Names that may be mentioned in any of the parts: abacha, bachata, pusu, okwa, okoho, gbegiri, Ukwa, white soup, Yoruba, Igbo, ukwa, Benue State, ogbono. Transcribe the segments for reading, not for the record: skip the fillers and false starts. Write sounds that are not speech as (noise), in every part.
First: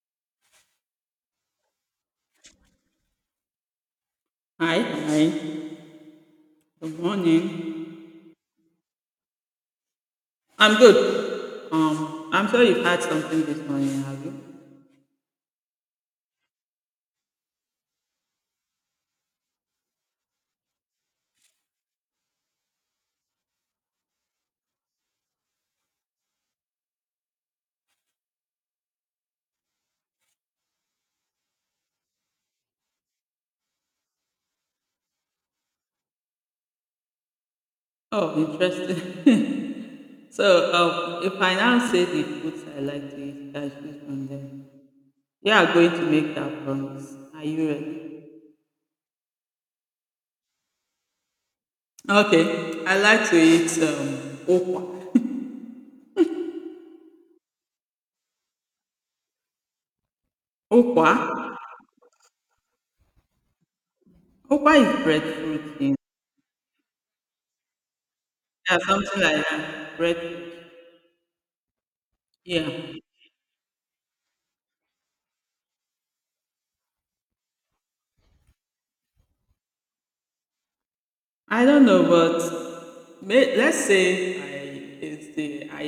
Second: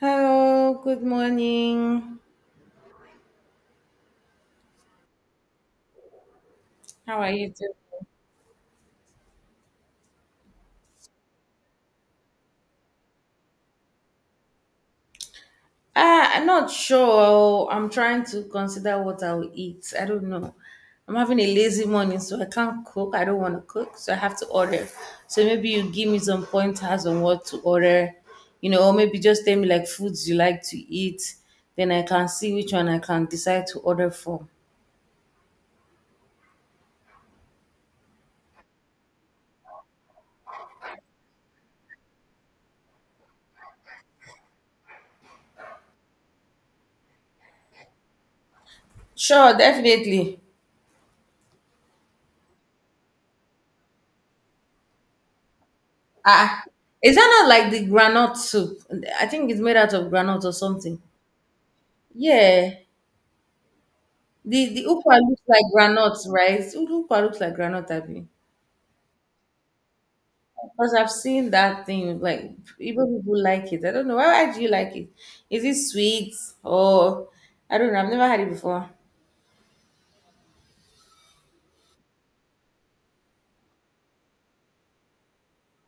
Hello, good morning. Hi, hi. Good How are you doing? morning. I'm good. I'm sure you've had something this morning, have you? I'm not sure. I'm trying to consider what I'll eat. I don't know. I'm having a lazy morning, so I can't cook. I don't want to cook, so I have to order. So maybe you give me some pointers on what to order, you know, or maybe just tell me like foods you like to eat. Then I can see which one I can decide to order from. Oh, interesting. (laughs) If I now say the foods I like to eat, I choose from them. You are going to make that promise. Are you ready? Sure, definitely. Okay. I like to eat okwa. Ah, is that not like the granite soup? I think it's made out of granite or something. Okwa? Yeah. Okwa The is Ukwa looks like breadfruit. In. groundnut, right? Ukwa looks like groundnut, Abby. Yeah, something like that. Breadfruit. Because I've seen that thing, like Yeah. even people like it. I don't know. Why do you like it? Is it sweet or I don't know. I've never had it before. I don't know, but let's say I it's the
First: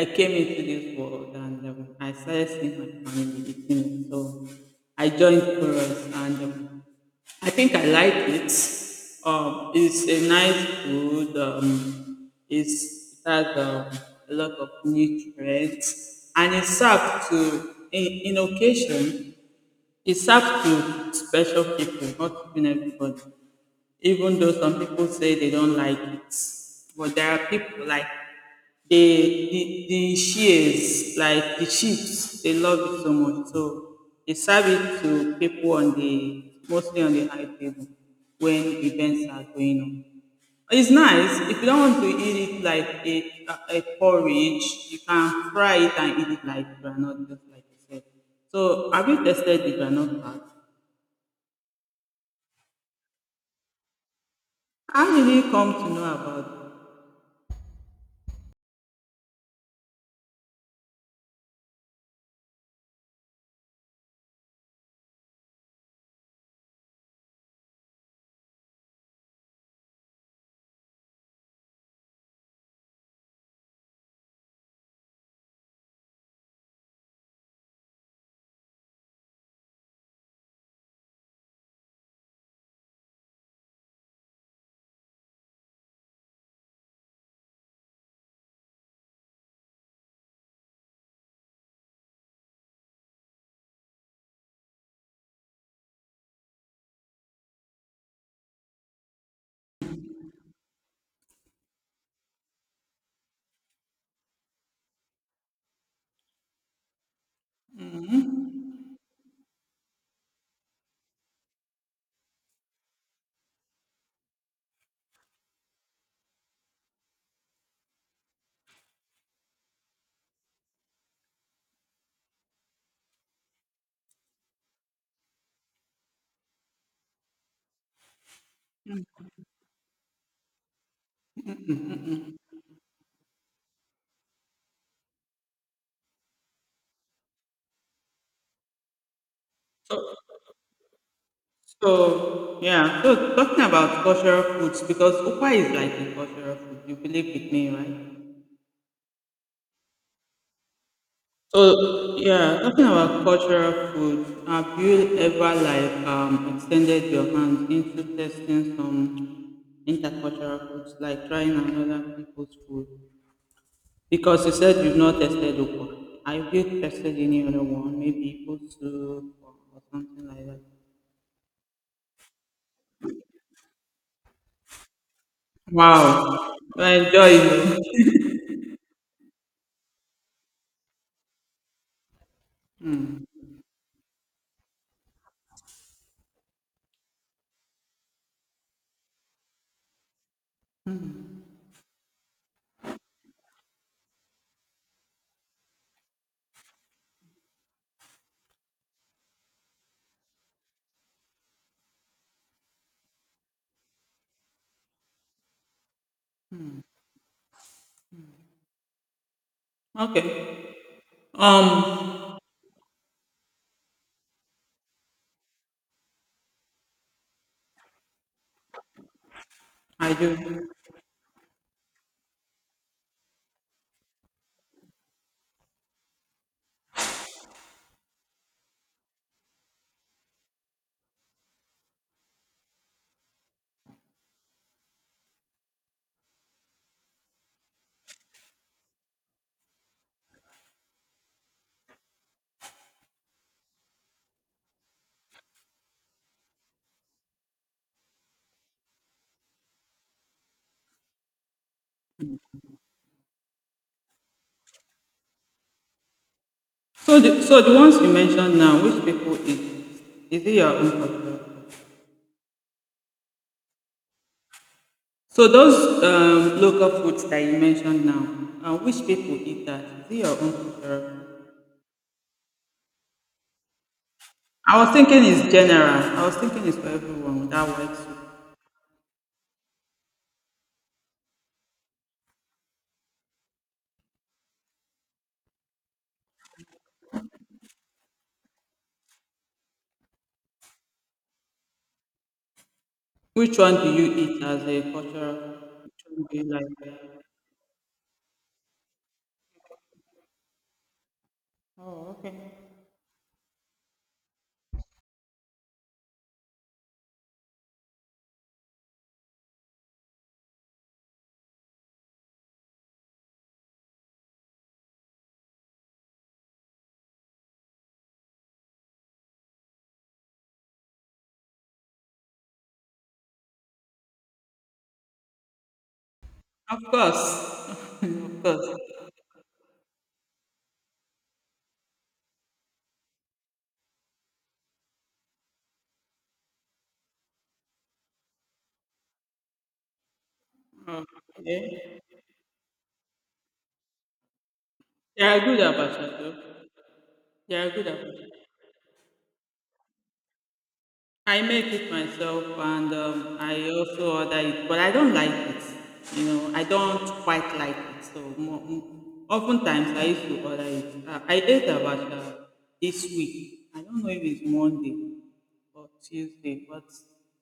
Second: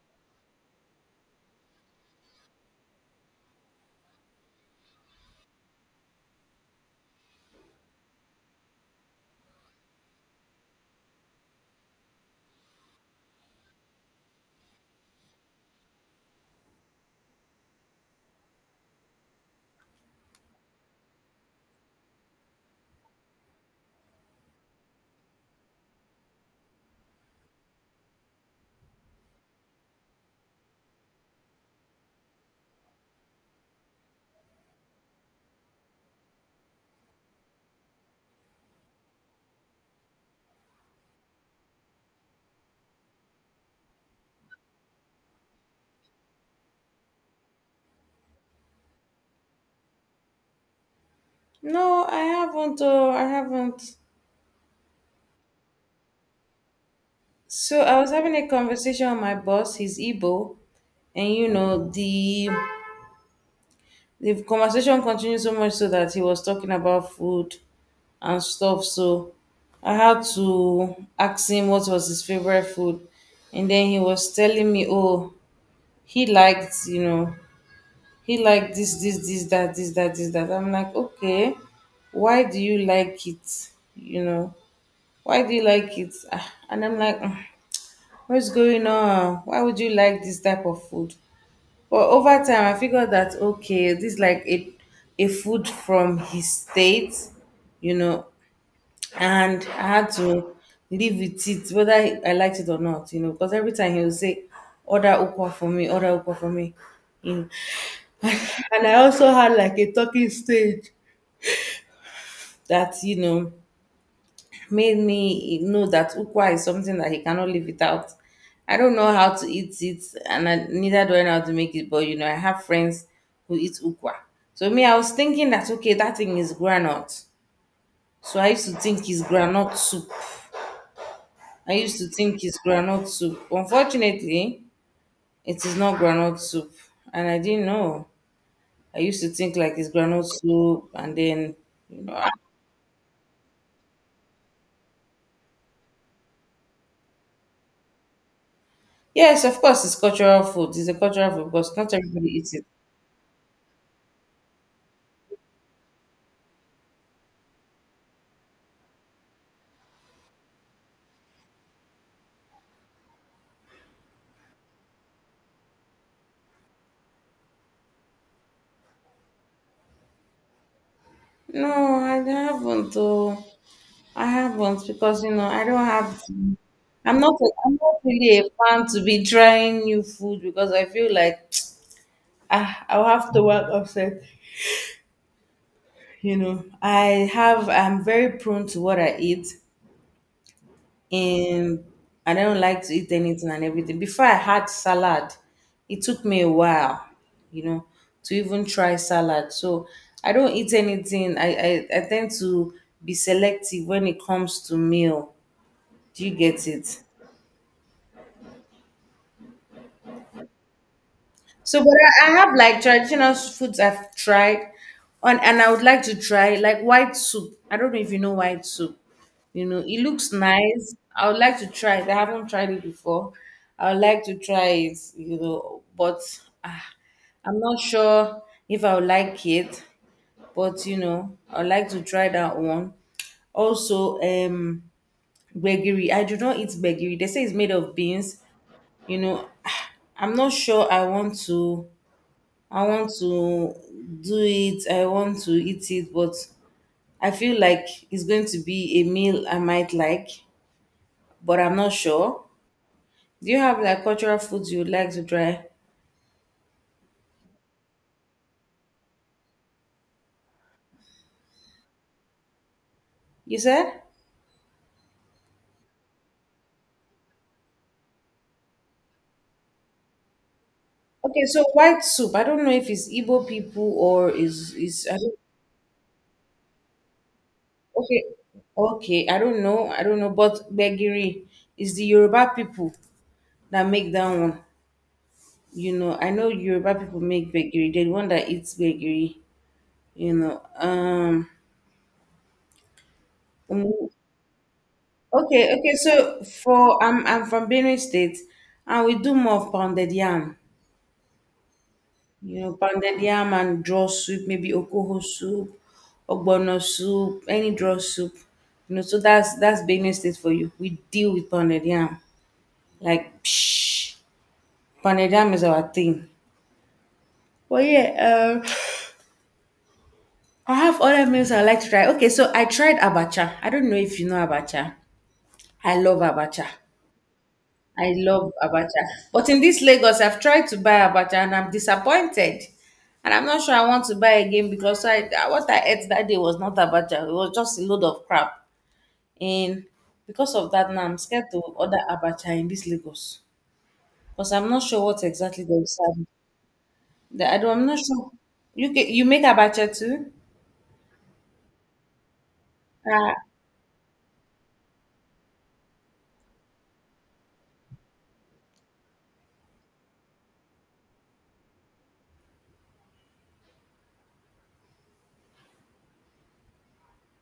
I came into this world and I started seeing my family eating it, so I joined chorus and I think I like it. It's a nice food. It has a lot of nutrients, and it's served to in occasion. It's served to special people, not even everybody even though some people say they don't like it. But there are people like they the shears, like the chips, they love it so much. So they serve it to people on the mostly on the high table when events are going on. It's nice if you don't want to eat it like a porridge, you can fry it and eat it like granite, just like you said. So have you tested the granite part? No, I haven't. Oh, I haven't. How did you come to know about? So I was having a conversation with my boss. He's Igbo, and you know the conversation continued so much so that he was talking about food and stuff. So I had to ask him what was his favorite food, and then he was telling me, "Oh, he liked, you know, he liked this, this, this, that, this, that, this, that." I'm like, "Okay, why do you like it? You know, why do you like it?" Ah, and I'm like, "Mm, what's going on? Why would you like this type of food?" But over time, I figured that okay, this is like a food from his state, you know, and I had to live with it, whether I liked it or not, you know, because every time he would say, "Order ukwa for me, order ukwa for me," you know, and I also had like a talking stage that you know made me know that ukwa is something that he cannot live without. I don't know how to eat it, and I, neither do I know how to make it. But you know, I have friends who eat ukwa. So me, I was thinking that okay, that thing is granite. So I used to think it's granite soup. I used to think it's granite soup. Unfortunately, it is not granite soup, and I didn't know. I used to think like it's granite soup, and then you know, ah, So yeah, so talking about cultural foods because ukwa is like a cultural food. You believe with me, right? yes, of course, it's cultural food. It's a cultural food So because not everybody eats yeah, it. talking about cultural foods. Have you ever like extended your hand into testing some intercultural foods, like trying another people's food? Because you said you've not tested ukwa. Have you tested any other one, maybe pusu or something like that? No, I haven't. Oh, I haven't because you know I don't have. Wow, I I'm enjoy not. A, you. I'm not (laughs) really a fan to be trying new food because I feel like (tsk) ah, I'll have to work upset. You know, I have. I'm very prone to what I eat, and I don't like to eat anything and everything. Before I had salad, it took me a while. You know, to even try salad. So I don't eat anything. I tend to be selective when it comes to meal. Do you get it? Okay. So, but Um, I have like traditional foods I've tried, on and I would like to try like white soup. I don't know if you know white soup. You know, it I looks do. nice. I would like to try it. I haven't tried it before. I would like to try it. You know, but ah, I'm not sure if I would like it. But you know, I would like to try that one. Also, gbegiri. I do not eat gbegiri. They say it's made of beans. You know, (sighs) I'm not sure I want to do it, I want to eat it, but I feel like it's going to be a meal I might like, but I'm not sure. Do you have like cultural foods you would like to try? So so the ones you mentioned now, which people eat? Is it your own culture? You said? So those local foods that you mentioned now, which people eat that? Is it your own culture? Okay, so white soup. I don't know if it's Igbo people or is I was is I thinking don't, it's general. I was thinking it's for everyone without white soup. okay. Okay, I don't know. I don't know, but Begiri is the Yoruba people that make that one. You know, I know Yoruba people make Begiri. They're the one that eats Begiri, you know. Um, Which one do you eat as a cultural? okay, okay. Which one do So you like? for I'm from Benue State, and we do more of pounded yam. Oh, You okay. know, pounded yam and draw soup, maybe okoho soup, ogbono soup, any draw soup. You know, so that's Benue State for you. We deal with pounded yam, like psh, pounded yam is our thing. But yeah, I have other meals I like to try. Okay, so I tried abacha. I don't know if you know abacha. I love abacha. Of course. I love abacha. But in this Lagos, I've tried to buy abacha and I'm disappointed. And I'm not sure I want to buy again because I what I ate that day was not abacha. It was just a load of crap. And because of that, now I'm (laughs) scared to order Okay. abacha in this Lagos because I'm not sure what They are good exactly they at will serve. bachata. They I are don't, I'm good at not bachata. sure. You make abacha too? I make it myself and Uh, I also order it, but I don't like it. You know, I don't quite like it. So oftentimes I used to order it. I ate abacha this week. I don't know if it's Monday or Tuesday, but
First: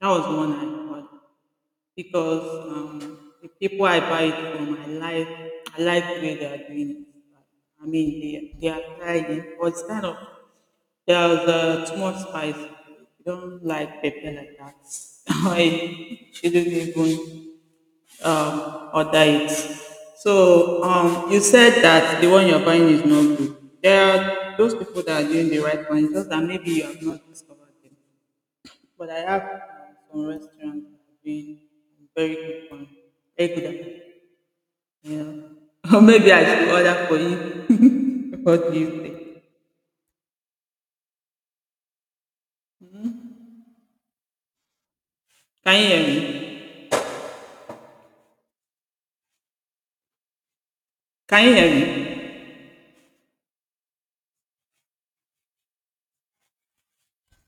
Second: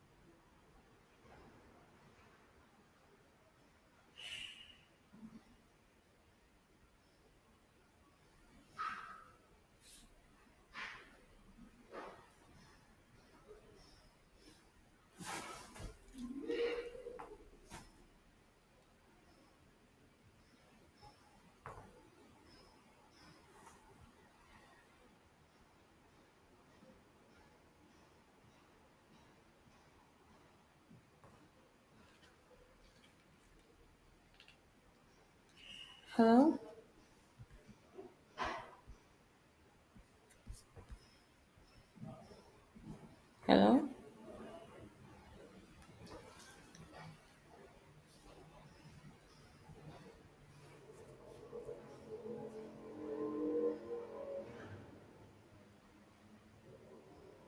that was one I ordered because the people I buy it from, I like the way they are doing it. I mean, they are trying, but it's kind of there's too much spice. You don't like pepper like that. (laughs) I shouldn't even order it. So you said that the one you're buying is not good. There are those people that are doing the right one, it's just that maybe you have not discovered them. But I have some restaurants that have been very good for me, very good at it. You know, (laughs) or maybe I hello, should order for you. (laughs) What do you think? hello. Can you hear me? Can you hear me?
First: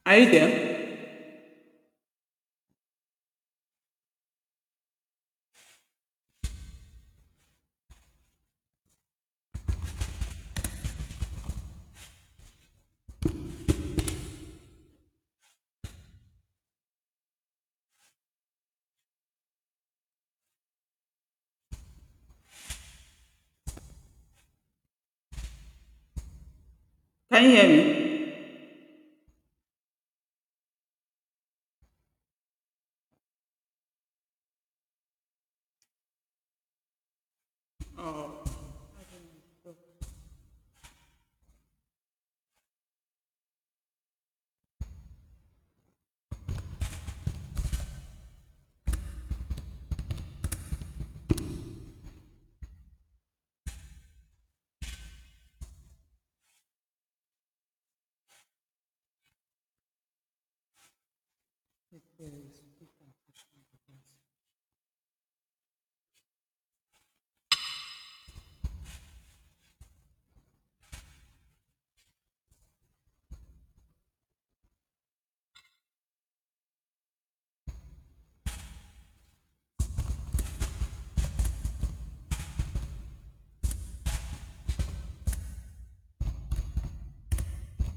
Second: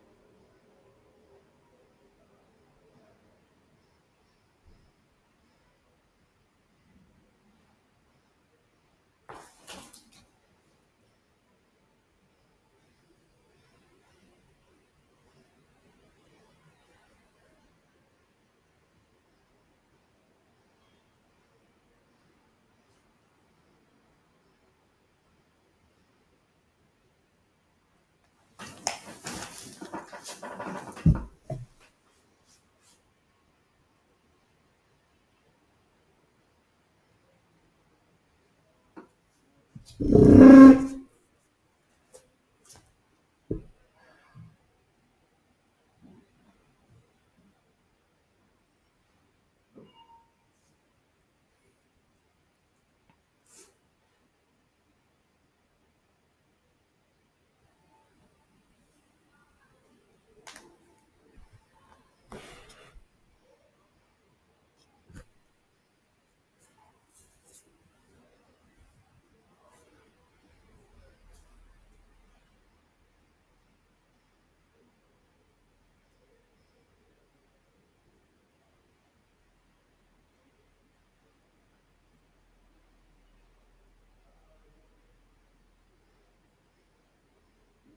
Are you there? Can you hear me?